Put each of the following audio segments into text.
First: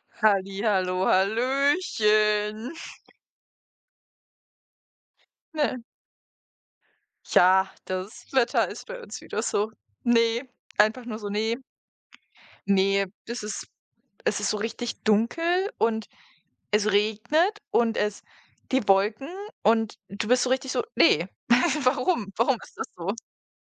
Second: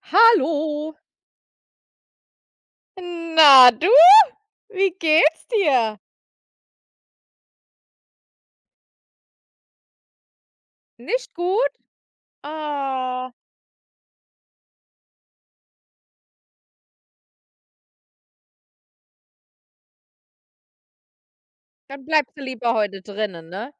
Hallo. Hallihallo, hallöchen. Na du, wie geht's Ne. dir? Ja, das Wetter ist bei uns wieder so. Ne, einfach nur so: Nicht „Ne, gut? nee, Ah, es ist so richtig dunkel und es regnet und es die Wolken und du bist so richtig so: „Ne, dann warum? bleibst du Warum lieber ist das heute so?“ drinnen, ne?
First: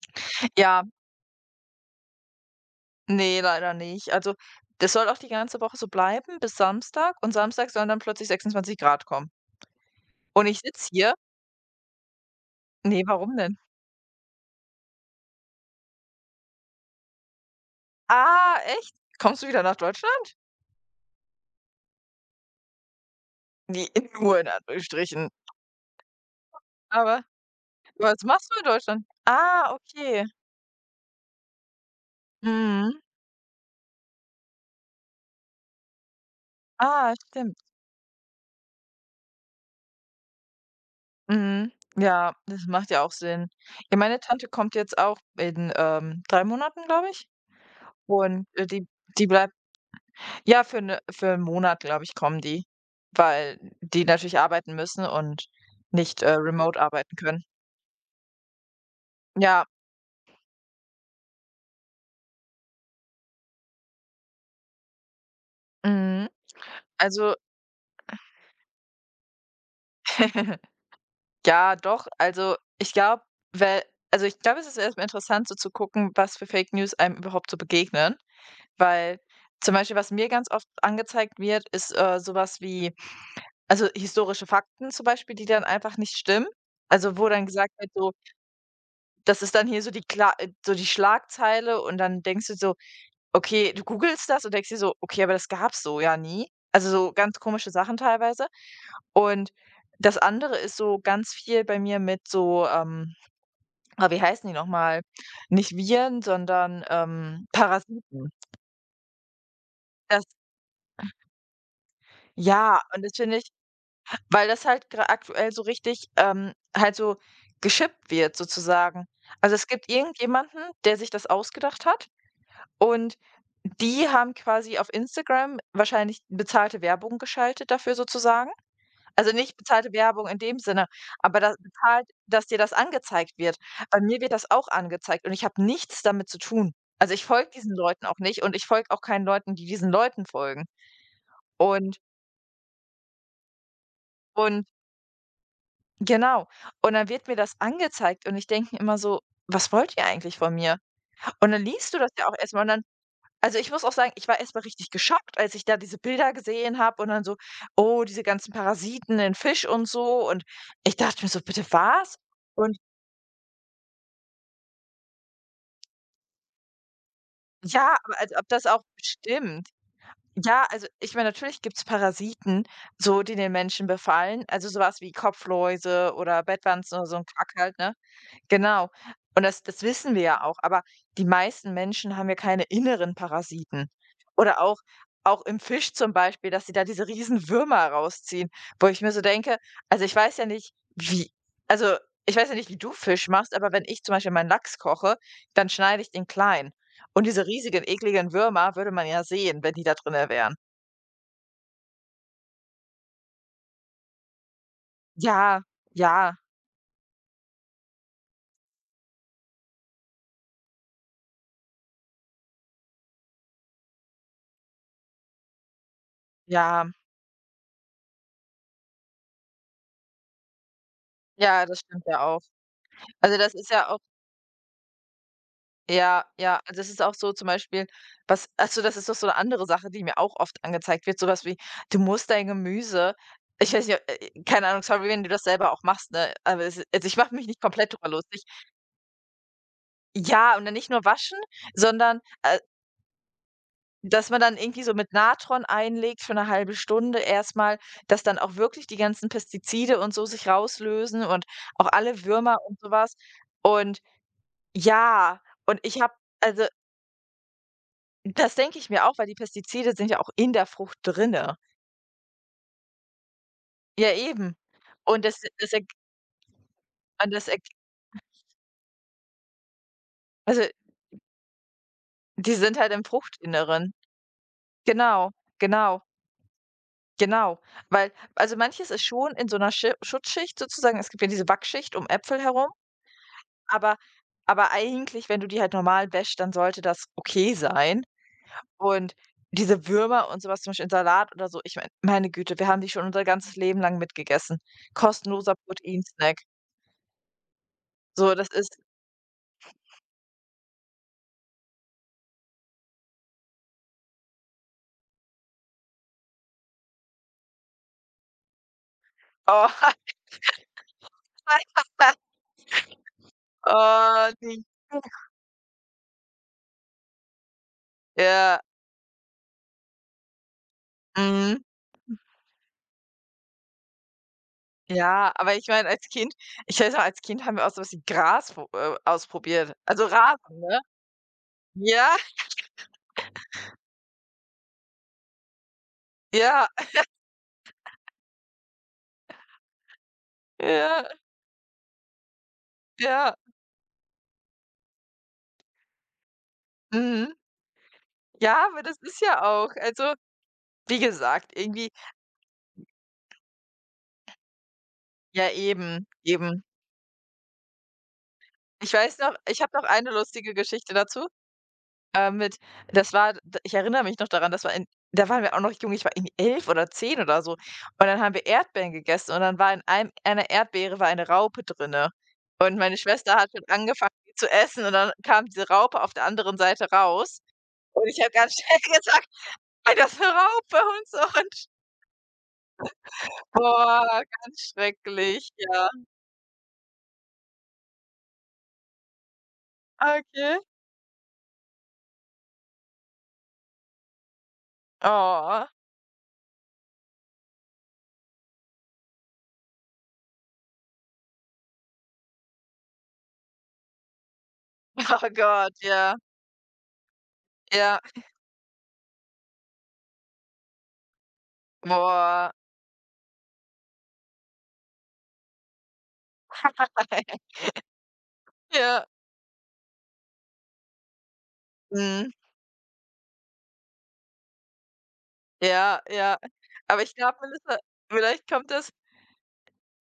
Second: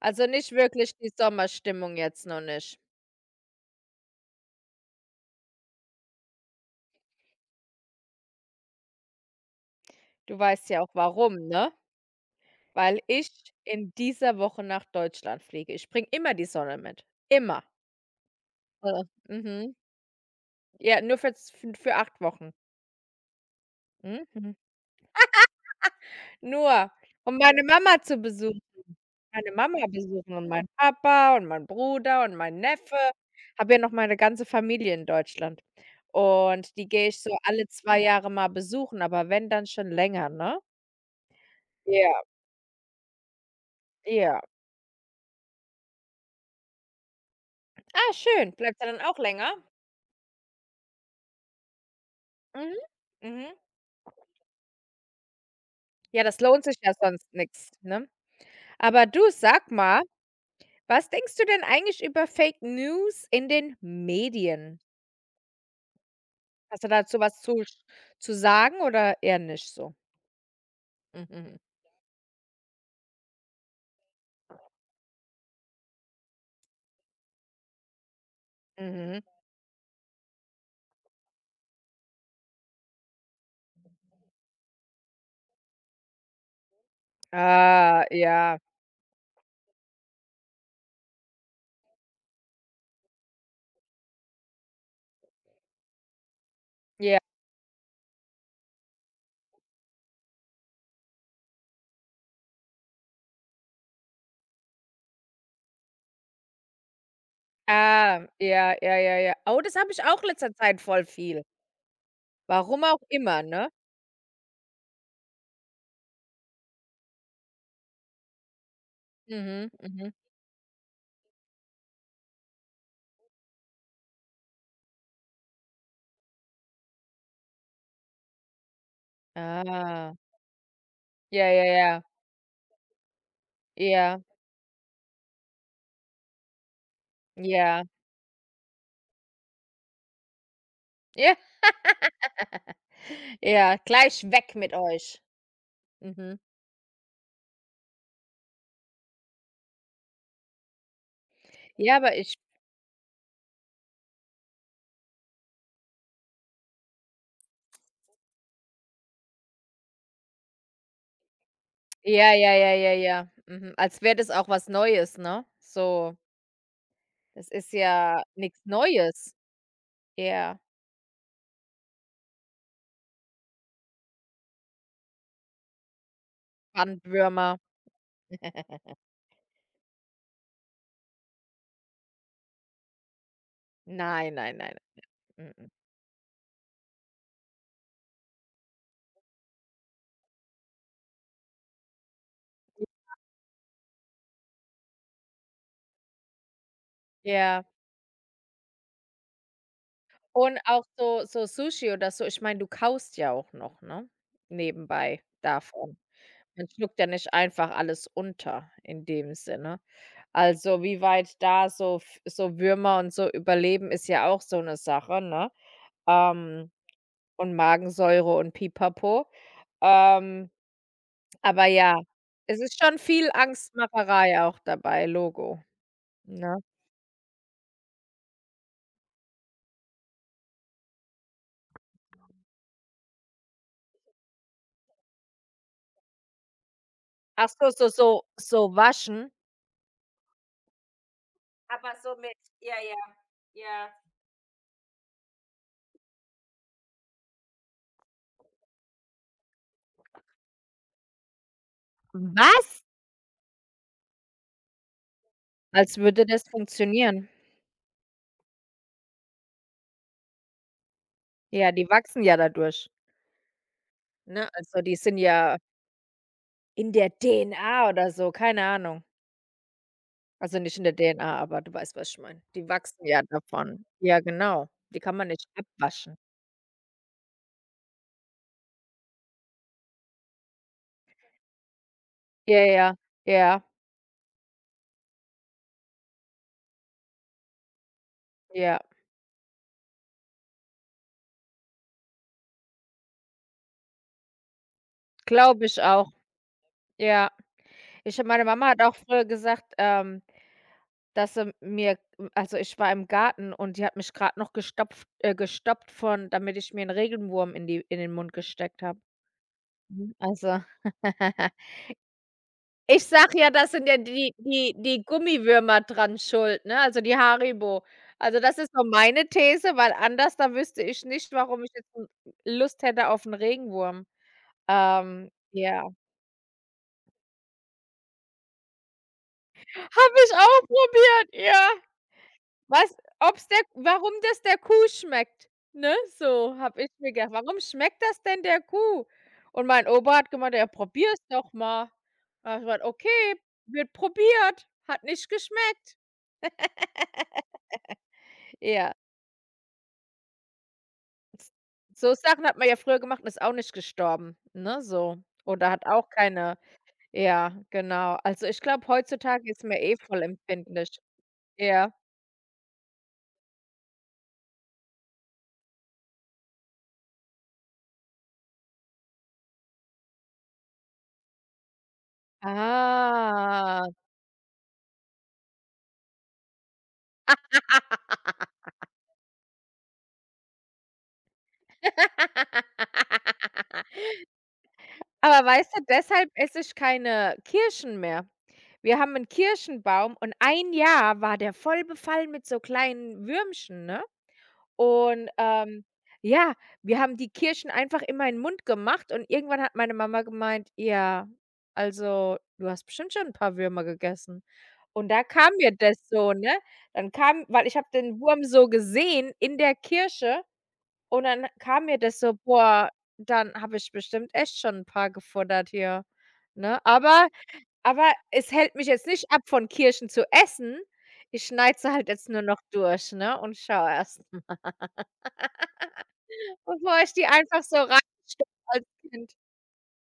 Also, nicht Ja, wirklich die Sommerstimmung jetzt noch nicht. nee, leider nicht. Also, das soll auch die ganze Woche so bleiben bis Samstag und Samstag sollen dann plötzlich 26 Grad kommen. Du Und ich weißt ja sitze auch hier: warum, ne? Weil „Ne, ich warum denn?“ in dieser Woche nach Deutschland fliege. Ich bringe immer die Sonne mit, immer. „Ah, echt? Äh, Kommst du wieder nach mhm. Deutschland?“ Ja, nur für 8 Wochen. Die nur in Mhm. Anführungsstrichen. Nur, Aber um meine Mama zu was machst du besuchen. in Deutschland? Meine Ah, Mama okay. besuchen und meinen Papa und meinen Bruder und meinen Mhm. Neffe. Habe ja noch meine ganze Familie in Deutschland. Und die gehe Ah, ich so stimmt. alle 2 Jahre mal besuchen, aber wenn, dann schon länger, ne? Mhm. Ja, Ja, das macht ja auch Sinn. Ja, meine ja. Tante kommt jetzt auch in, 3 Monaten, glaube ich. Ah, Und, schön. Bleibt die er dann auch die bleibt länger? ja, für für einen Monat, glaube ich, kommen die, Mhm, mhm. weil die natürlich arbeiten müssen und nicht, Ja, das lohnt sich remote ja arbeiten sonst können. nix, ne? Aber du, Ja, sag mal, was denkst du denn eigentlich über Fake News in den Medien? mhm. Hast du dazu Also was zu sch zu sagen oder eher nicht so? Mhm, ja, doch. Also, ich glaube, weil, also, ich glaube, es ist erstmal interessant, so zu gucken, was für Fake News einem überhaupt so begegnen, weil mhm. zum Beispiel, was mir ganz oft angezeigt wird, ist, so wie also, historische Fakten zum Beispiel, die dann einfach nicht stimmen. Also, wo dann gesagt wird, Ah, so ja. das ist dann hier so die Kla so die Schlagzeile und dann denkst du so, okay, du googelst das und denkst dir so: „Okay, aber das gab's so ja nie.“ Also, so Ja, ganz komische Sachen teilweise. Und das andere ist so ganz viel bei mir mit so, ah, wie heißen die noch mal? Nicht Viren, sondern, ah, Parasiten. ja, ja, ja, ja. Oh, das habe ich auch Das letzter Zeit voll viel. ja, Warum auch und das finde immer, ich, ne? weil das halt gra aktuell so richtig, halt so geschippt wird sozusagen. Also, es Mhm, gibt mhm. irgendjemanden, der sich das ausgedacht hat. Und die haben quasi auf Instagram wahrscheinlich bezahlte Werbung geschaltet dafür sozusagen. Also, nicht bezahlte Ah. Werbung in dem Sinne, aber Ja, da ja, ja. bezahlt, dass dir das angezeigt wird. Bei Ja, mir wird das auch angezeigt und ich habe nichts damit zu tun. Also, ich folge diesen ja, Leuten auch nicht und ich folge auch keinen Leuten, die diesen Leuten folgen. ja, Und ja, gleich weg und mit euch. Mhm. genau. Und dann wird mir das angezeigt und ich denke immer so: „Was wollt ihr eigentlich von mir?“ Und dann liest Ja, du das aber ja auch ich erstmal und dann, also, ich muss auch sagen, ich war erstmal richtig geschockt, als ich da diese Bilder gesehen habe und dann so: „Oh, diese ganzen Parasiten in Fisch und so.“ Und ich dachte mir so: „Bitte was?“ ja, ja, ja, Und ja, ja. Mhm. Als wäre das auch was Neues, ne? So, das ist ja, aber ja als ob nichts das auch Neues. stimmt. Ja, Ja, also, ich meine, natürlich gibt's Parasiten, so die den Menschen befallen, also sowas wie Kopfläuse oder Bettwanzen oder so ein Kack Bandwürmer. halt, ne? Genau. Und das wissen wir ja auch, aber die meisten Menschen haben ja keine inneren Parasiten. Nein, nein, Oder nein. auch auch im Mhm. Fisch zum Beispiel, dass sie da diese riesen Würmer rausziehen, wo ich mir so denke, also, ich weiß ja nicht, wie, also, ich weiß ja nicht, wie du Fisch machst, aber wenn ich zum Beispiel meinen Lachs koche, dann schneide ich den klein. Und diese Ja. riesigen, ekligen Würmer würde man ja sehen, wenn die da drin wären. Und auch so Sushi oder so, ich meine, du kaust ja auch noch, ne, nebenbei Ja, davon. ja, Man schluckt ja nicht einfach alles unter in dem Sinne. Also, wie weit da so Würmer und so überleben, ist ja auch so eine Sache, ne? Ähm, ja, und Magensäure und Pipapo. Ähm, ja, aber das ja, stimmt ja auch. es ist schon viel Also, das ist ja Angstmacherei auch dabei, Logo, ja, ne? ja, also das ist auch so zum Beispiel, was also das ist doch so eine andere Sache, die mir auch oft angezeigt wird, sowas wie: „Du musst dein Gemüse“ ich weiß nicht, keine Ahnung, sorry, wenn du das selber auch machst, ne? Aber es, also ich mache mich Ach nicht so, so komplett drüber so lustig. so waschen? Ja, und dann nicht nur waschen, Aber so sondern, mit Ja, ja, ja. dass man dann irgendwie so mit Natron einlegt für eine halbe Stunde erstmal, dass dann auch wirklich die ganzen Pestizide und so sich rauslösen und auch alle Würmer und Was? sowas. Und ja, und Als ich habe würde das also, funktionieren. das denke ich mir auch, weil die Pestizide sind ja auch in der Frucht drinne. Ja, die wachsen ja dadurch, Ja, ne? eben. Also, die sind Und das ja das erg in der und das erg DNA oder so, keine Ahnung. Also, also, nicht in der DNA, aber du weißt, was ich meine. die Die sind halt im wachsen ja davon. Fruchtinneren. Ja, genau. Die kann man Genau, nicht genau, abwaschen. genau. Weil, also, manches ist schon in so einer Schi Schutzschicht sozusagen. Es gibt ja diese Wachschicht um Äpfel Ja, herum, ja, ja, aber aber eigentlich, wenn du die halt normal wäschst, dann sollte das okay sein. ja. Und diese Würmer und so was, zum Beispiel in Salat oder so, ich meine, meine Güte, wir haben die schon unser ganzes Leben lang mitgegessen. Kostenloser Glaube ich auch. Proteinsnack. Ja. Ich So, meine das Mama ist hat auch früher gesagt, dass sie mir also, ich war im Garten und die hat mich grad noch gestopft gestoppt, von damit ich mir 'n Regenwurm in den Mund gesteckt habe. oh. Mhm, also ich sag ja, das sind ja Oh, die die die die Gummiwürmer dran schuld, ne, also die Haribo. Also, das ja, ist so meine These, weil anders da wüsste ich nicht, mhm. warum ich jetzt Lust hätte auf einen Regenwurm. Ja, aber ich meine, Ja. als Kind, ich weiß noch, als Kind haben wir auch so was wie Gras pro ausprobiert. Also Habe ich Rasen, auch ne? probiert, ja. Ja, Was ob's der Warum das der Kuh schmeckt, ne? So ja, habe ich mir gedacht: „Warum schmeckt das denn der Kuh?" Und mein Opa hat gemeint: „Ja, ja, probier's doch mal." Habe ich gemeint: ja. „Okay, wird probiert, hat nicht geschmeckt." Mhm. Ja, aber Ja, das ist ja auch, also, wie gesagt, s irgendwie, so Sachen hat man ja früher gemacht und ist auch nicht gestorben, ne, so. Oder hat auch keine eben. Ja, genau. Also, ich glaube, Ich weiß noch, heutzutage ich ist habe man noch eh eine voll lustige Geschichte empfindlich. dazu. Ja. Mit das war d ich erinnere mich noch daran, das war in da waren wir auch noch jung, ich war irgendwie 11 oder 10 oder so. Und dann haben wir Erdbeeren gegessen und dann war in einem einer Erdbeere war eine Raupe drinne. Und meine Schwester hat schon Ah. angefangen, die zu essen und dann kam diese Raupe auf der anderen Seite raus. Und ich habe ganz schnell gesagt: „Ey, das ist 'ne Raupe“ und so und boah, ganz Aber schrecklich, weißt du, ja. deshalb esse ich keine Kirschen mehr. Wir haben 'n Kirschenbaum und Okay. ein Jahr war der voll befallen mit so kleinen Würmchen, ne? Und, Oh. Ja, wir haben die Kirschen einfach immer in 'n Mund gemacht und irgendwann hat meine Mama gemeint: „Ja, also, du hast bestimmt schon 'n paar Würmer gegessen." Und da Oh kam mir Gott, das ja. so, ne? Dann kam Weil ich habe Ja. den Wurm so gesehen in der Kirsche und dann kam mir das so: Boah. „Boah, dann habe ich bestimmt echt schon 'n paar gefuttert hier", ne? Aber es hält mich Ja. jetzt nicht ab, von Kirschen zu essen. Ich schneide sie halt jetzt Mhm. nur noch durch, ne, und schaue erst mal, Ja, ja. bevor Aber ich ich die glaube, einfach so reinstopfe vielleicht kommt als das Kind.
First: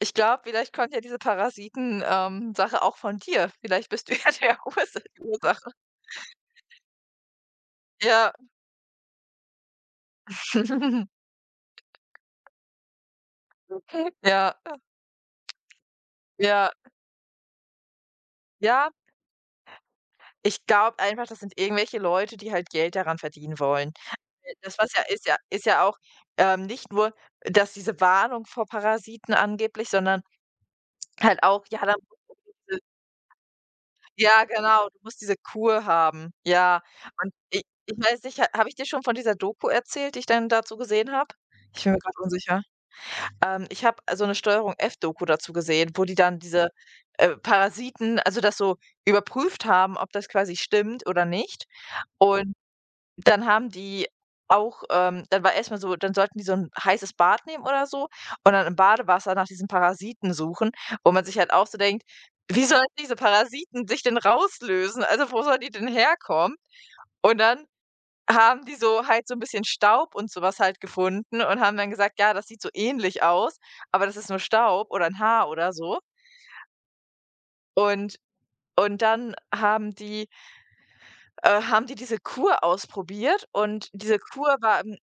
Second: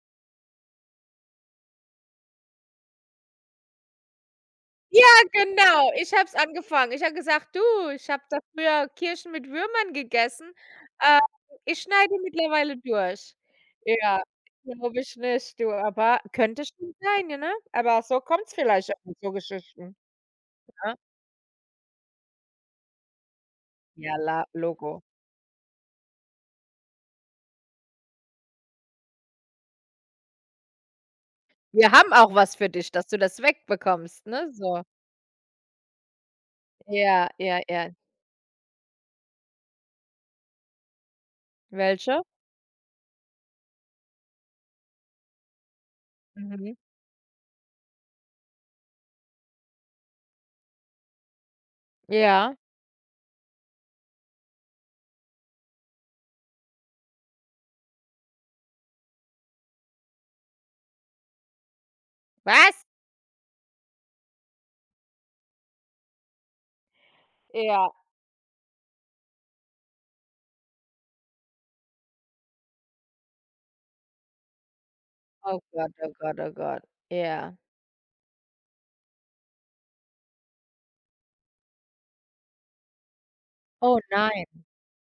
ich glaube, vielleicht kommt ja diese Parasiten Sache auch von dir. Vielleicht bist du ja der Ursache. Genau, ich habe es angefangen. Ich habe gesagt: „Du, ich habe Ja. da früher Kirschen mit Würmern gegessen. Ähm, ich schneide mittlerweile durch." Ja, Ja, glaube ich nicht, du, aber könnte ja, schon sein, ja, ne? Aber so kommt's ja. vielleicht auch mit so Geschichten, Ich ne? glaube einfach, das sind irgendwelche Leute, die halt Geld daran verdienen wollen. Ja, la Das, was ja Logo. ist ja, auch, nicht nur, dass diese Warnung vor Parasiten angeblich, sondern halt auch, ja, Wir dann. haben auch was für dich, dass du das wegbekommst, Ja, ne, so. genau, du musst diese Kur haben. Ja, Ja, und ja, i ja. ich weiß nicht, ha habe ich dir schon von dieser Doku erzählt, die ich dann dazu gesehen habe? Ich bin mir grad Welche? unsicher. Ich habe so 'ne Steuerung-F-Doku dazu gesehen, wo die dann diese, Mhm. Parasiten also das so überprüft haben, ob das quasi stimmt oder nicht. Und Ja. dann haben die auch dann war erstmal so, dann sollten die so ein heißes Bad nehmen oder so und dann im Badewasser nach diesen Parasiten suchen, wo man sich halt auch so denkt: „Wie Was? sollen diese Parasiten sich denn rauslösen? Also, wo sollen die denn herkommen?“ Und dann Ja. haben die so halt so ein bisschen Staub und sowas halt gefunden und haben dann gesagt: „Ja, das sieht so ähnlich aus, aber das ist nur Staub oder ein Haar Oh oder Gott, so.“ oh Gott, oh Gott. Ja. Und dann haben die diese Kur ausprobiert und Oh diese nein. Kur war im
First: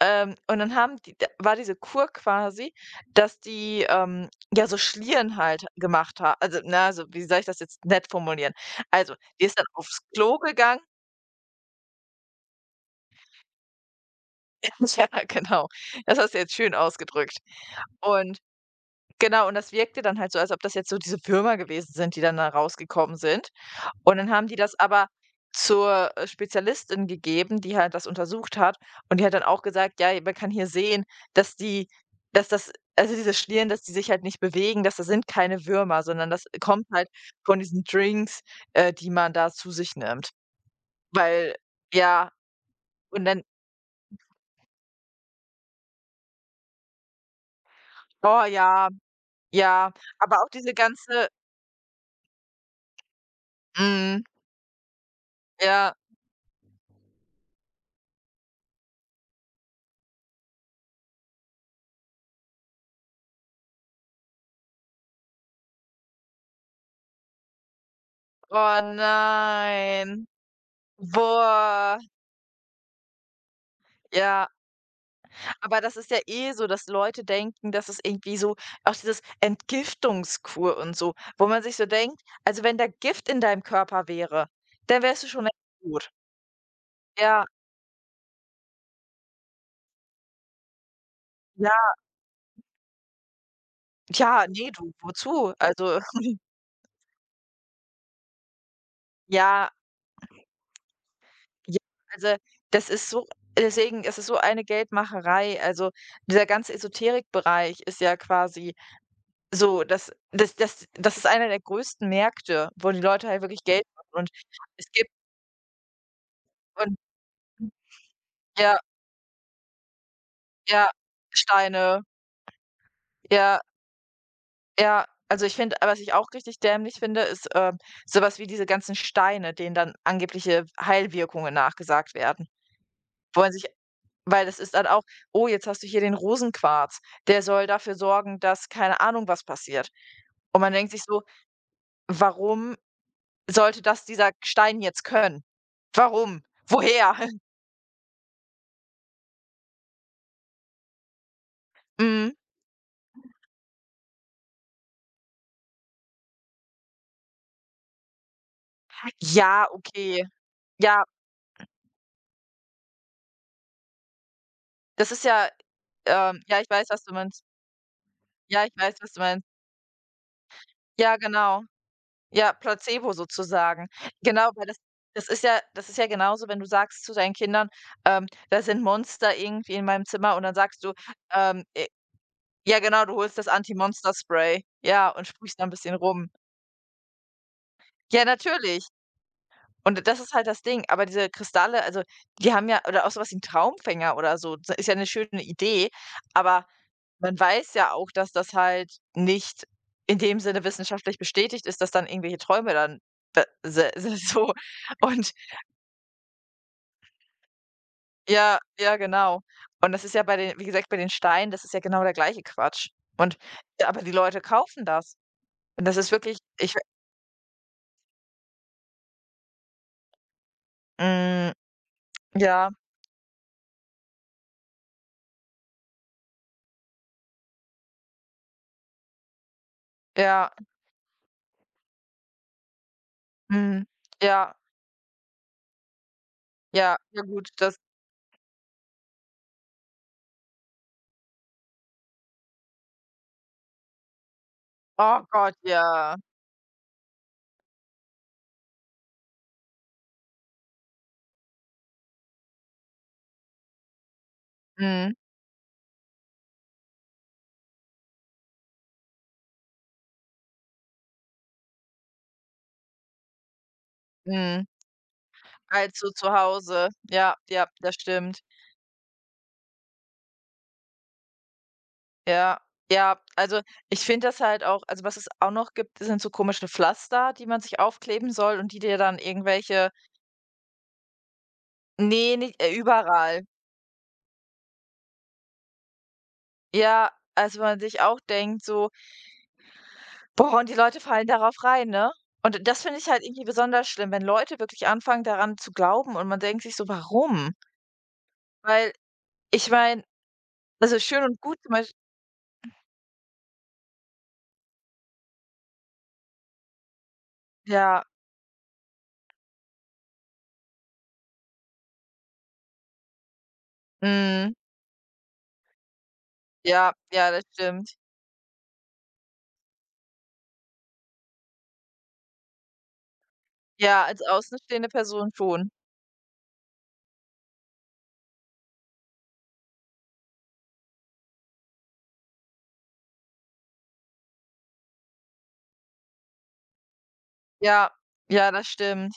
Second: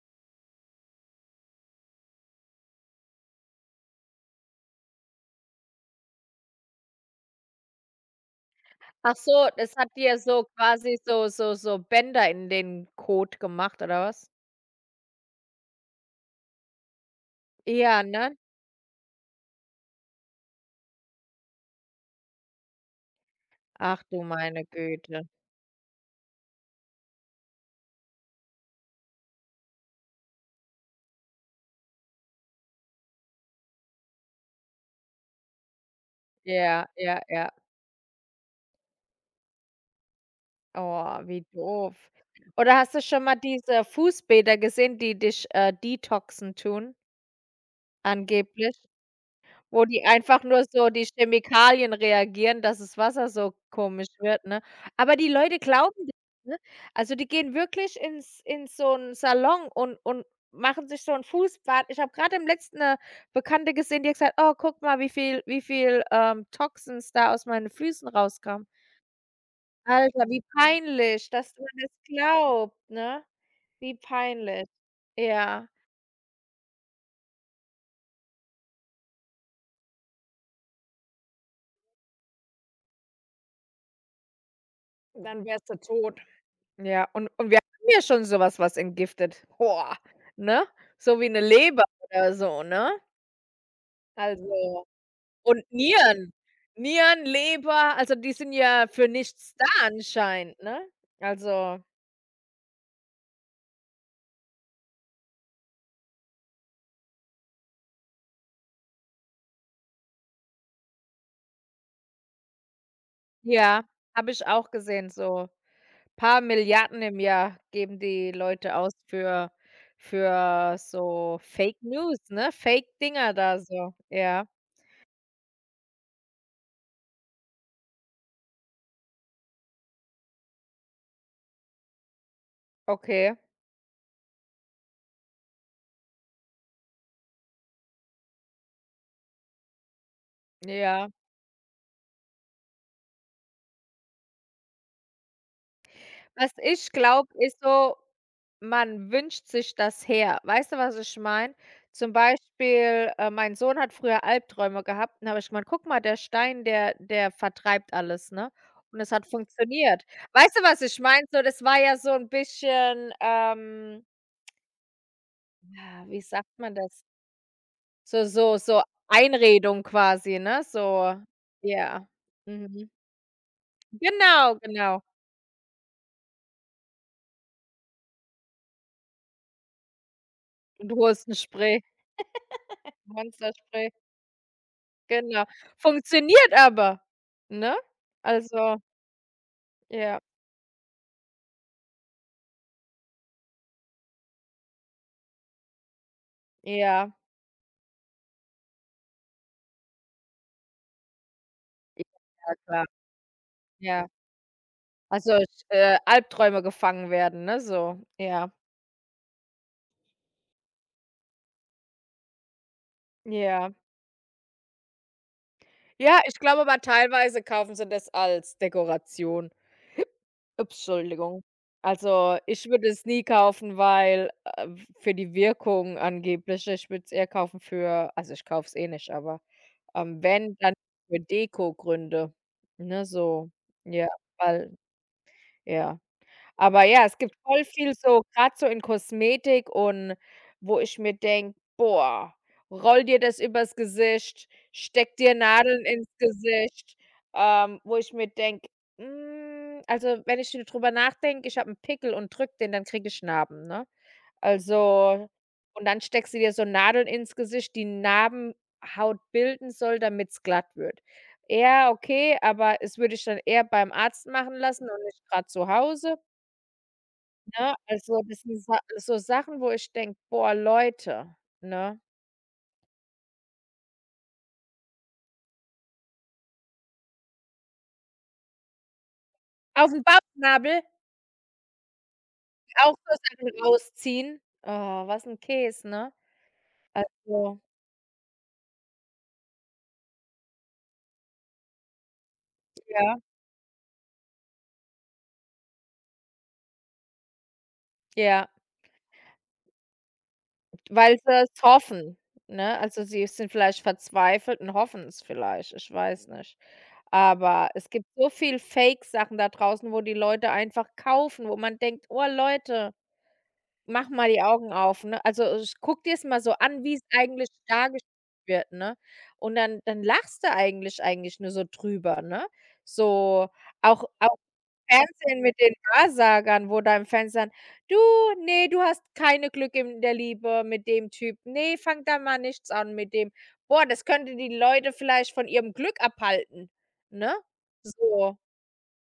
Und dann haben die da war diese Kur quasi, dass die, ja, so Schlieren halt gemacht ha, also, ne, also, wie soll ich das jetzt nett formulieren? Also, Ach die so, ist dann das hat aufs dir Klo so gegangen. quasi so Bänder in den Kot gemacht oder was? Ja, genau. Das hast du jetzt schön ausgedrückt. Ja, Und ne? genau, und das wirkte dann halt so, als ob das jetzt so diese Würmer gewesen sind, die dann da rausgekommen sind. Ach Und du dann haben die meine das aber Güte. zur, Spezialistin gegeben, die halt das untersucht hat. Und die hat dann auch gesagt: „Ja, man kann hier sehen, dass die das, also, diese Schlieren, dass die sich halt nicht bewegen, das sind keine Würmer, sondern das kommt Ja, halt ja, ja. von diesen Drinks, die man da zu sich nimmt.“ Oh, wie Weil, doof. ja, Oder hast du schon und mal dann diese Fußbäder gesehen, die dich, detoxen tun, oh angeblich? ja, Wo ja, die aber einfach auch nur diese so die ganze Chemikalien reagieren, dass das Wasser so komisch mhm, wird, ne? Aber die Leute ja. glauben das, ne? Also, die gehen wirklich ins in so 'n Salon und machen sich so 'n Fußbad. Ich habe grade im letzten 'ne Bekannte gesehen, die hat gesagt: „Oh, guck mal, wie viel, Toxins da aus meinen Füßen rauskam." Oh nein. Alter, wie peinlich, dass man das Boah, glaubt, ne? Wie ja. peinlich. Ja. Aber das ist ja eh so, dass Leute denken, dass es irgendwie so auch dieses Entgiftungskur und so, wo man sich so denkt: „Also, wenn da Gift in deinem Körper wäre, dann wärst du schon Dann wärst du längst tot.“ tot. Ja, Ja, wir haben ja schon sowas, was entgiftet. Boah, ne? So wie eine ja, Leber oder so, ne? ja, nee, Also du, wozu? und Also, Nieren. Nieren, Leber, also die sind ja für nichts da ja, anscheinend, ne? ja, Also, also, das ist so, deswegen ist es so eine Geldmacherei. Also, dieser ganze Esoterikbereich ist ja quasi so, das ist einer der größten Märkte, wo die Leute halt wirklich ja, Geld machen und habe ich auch es gesehen, gibt so paar und Milliarden im Jahr geben die Leute ja. aus für Ja, so Fake Steine. News, ne? Fake Dinger da Ja, so. Ja, ja. Also, ich finde, was ich auch richtig dämlich finde, ist, so wie diese ganzen Steine, denen dann angebliche Heilwirkungen nachgesagt werden. okay. Wollen sich weil das ist dann auch: „Oh, jetzt hast du hier den Rosenquarz. Der soll dafür sorgen, dass keine Ahnung was passiert.“ Und man denkt sich Ja. so: „Warum sollte das dieser Stein jetzt können? Warum? Was ich Woher?“ glaube, ist so, man wünscht sich das her. Weißt du, was ich meine? Zum Mhm. Beispiel, mein Sohn hat früher Albträume gehabt und habe ich gemeint: „Guck mal, der Stein, der der vertreibt alles", ne? Und es hat Ja, funktioniert. okay. Weißt du, was ich Ja, meine? So, das war ja so ein bisschen, das ist ja ja, wie sagt ja, ich man weiß, was das? du meinst. So so Ja, ich so weiß, was du meinst. Einredung quasi, ne? So, Ja, genau. ja. Ja, Mhm. Placebo sozusagen. Genau, Genau, weil das genau. das ist ja, genauso, wenn du sagst zu deinen Kindern, „Da sind Monster irgendwie in meinem Zimmer“ und dann sagst Und du, du holst 'n ähm, Spray, äh ja genau, du holst das Monsterspray. Anti-Monster-Spray, ja, und Genau. sprühst da ein bisschen rum. Funktioniert aber, ne? Ja, Also, natürlich. Und das ja, ist halt das Ding, aber diese Kristalle, also, die haben ja oder auch sowas wie 'n Traumfänger oder so, das ist ja eine schöne Idee, aber ja. man weiß ja auch, dass das halt nicht in dem Sinne wissenschaftlich bestätigt ist, dass Ja, dann irgendwelche ja, Träume klar. dann be se Ja. se so und Also, sch Albträume gefangen werden, ne, so. Ja, ja, ja, genau. Und das ist ja bei den, wie gesagt, bei den Steinen, das ist ja genau der gleiche Quatsch. Und ja. ja, aber die Leute kaufen das. Und das ist Ja, wirklich ich glaube ich aber teilweise kaufen sie das als Dekoration. Ups, Entschuldigung. hm, Also, ja, ich würde es nie kaufen, weil, w für die Wirkung angeblich. Ich würde es eher kaufen für also, ich kaufe es eh nicht, aber, ja, wenn, dann für Dekogründe, ne, so. mhm, Ja, ja, weil ja. Aber ja, ja, es ja gibt gut, voll das viel so gerade so in Kosmetik und wo ich mir denke: „Boah, roll dir das übers Gesicht, steck oh dir Gott, Nadeln ins ja. Gesicht." Wo ich mir denke: „Hm, also, wenn ich so drüber nachdenke, ich habe einen Pickel und drück den, dann kriege ich Narben", ne? Mhm, Also und dann steckst du dir so Nadeln ins Gesicht, die Narbenhaut bilden soll, damit's glatt wird. Ja, okay, aber es würde ich dann eher beim Arzt machen mhm. lassen und nicht gerade zu Als so Hause. zu Hause. Ja, ja, Ne? das Also, stimmt. das sind Sa so Sachen, wo ich denke: „Boah, Leute", ne? Ja, ja, also ich finde das halt auch, also was es auch noch gibt, sind so komische Pflaster, die man sich aufkleben soll und die dir dann irgendwelche Auf'm Bauchnabel ne, nicht auch so überall. Sachen rausziehen. Oh, was 'n Käse, ne? Ja, also Also, man sich auch denkt so: „Boah, und die Leute fallen darauf rein“, ne? Und das finde ich ja, halt irgendwie besonders schlimm, wenn Leute wirklich anfangen, daran zu glauben und man denkt sich so: „Warum?“ ja, Weil ich meine, also weil schön und sie's gut zum Beisch hoffen, ne? Also, sie sind vielleicht verzweifelt und hoffen's vielleicht, ich weiß nicht. Aber es ja, gibt so viel Fake-Sachen da draußen, wo die Leute einfach kaufen, wo man denkt: „Oh, Leute." Mach mal die mhm, Augen auf, ne? Also, sch guck dir's mal so an, ja, wie's ja, das eigentlich stimmt. dargestellt wird, ne? Und dann lachst du eigentlich eigentlich nur so drüber, ne? So auch Ja, als auch außenstehende Person Fernsehen mit schon. den Wahrsagern, wo da im Fernsehen: „Du, ne, du hast keine Glück in der Liebe mit dem Typ. Ne, fang da mal nichts an mit dem." Boah, das könnte die Leute vielleicht von ihrem Glück abhalten, ne? Ja, So. ja, das stimmt.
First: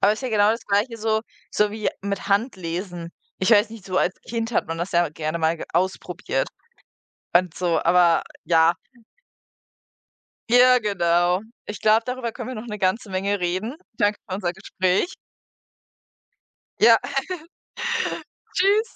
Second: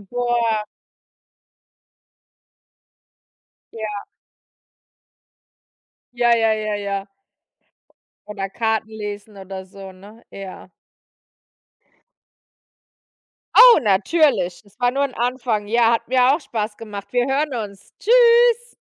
Aber ist ja genau das Boah, Gleiche so, so wie mit Handlesen. Ich weiß nicht, so ja. als Kind hat man das ja gerne mal ge Ja, ausprobiert ja, ja, ja. und so, aber Oder ja. Karten lesen oder so, ne? Ja. Ja, genau. Ich glaube, darüber können wir noch eine ganze Menge reden. Oh, Danke für unser natürlich. Das war nur Gespräch. 'n Anfang. Ja, hat mir auch Spaß Ja, gemacht. Wir hören uns. Tschüss. tschüss.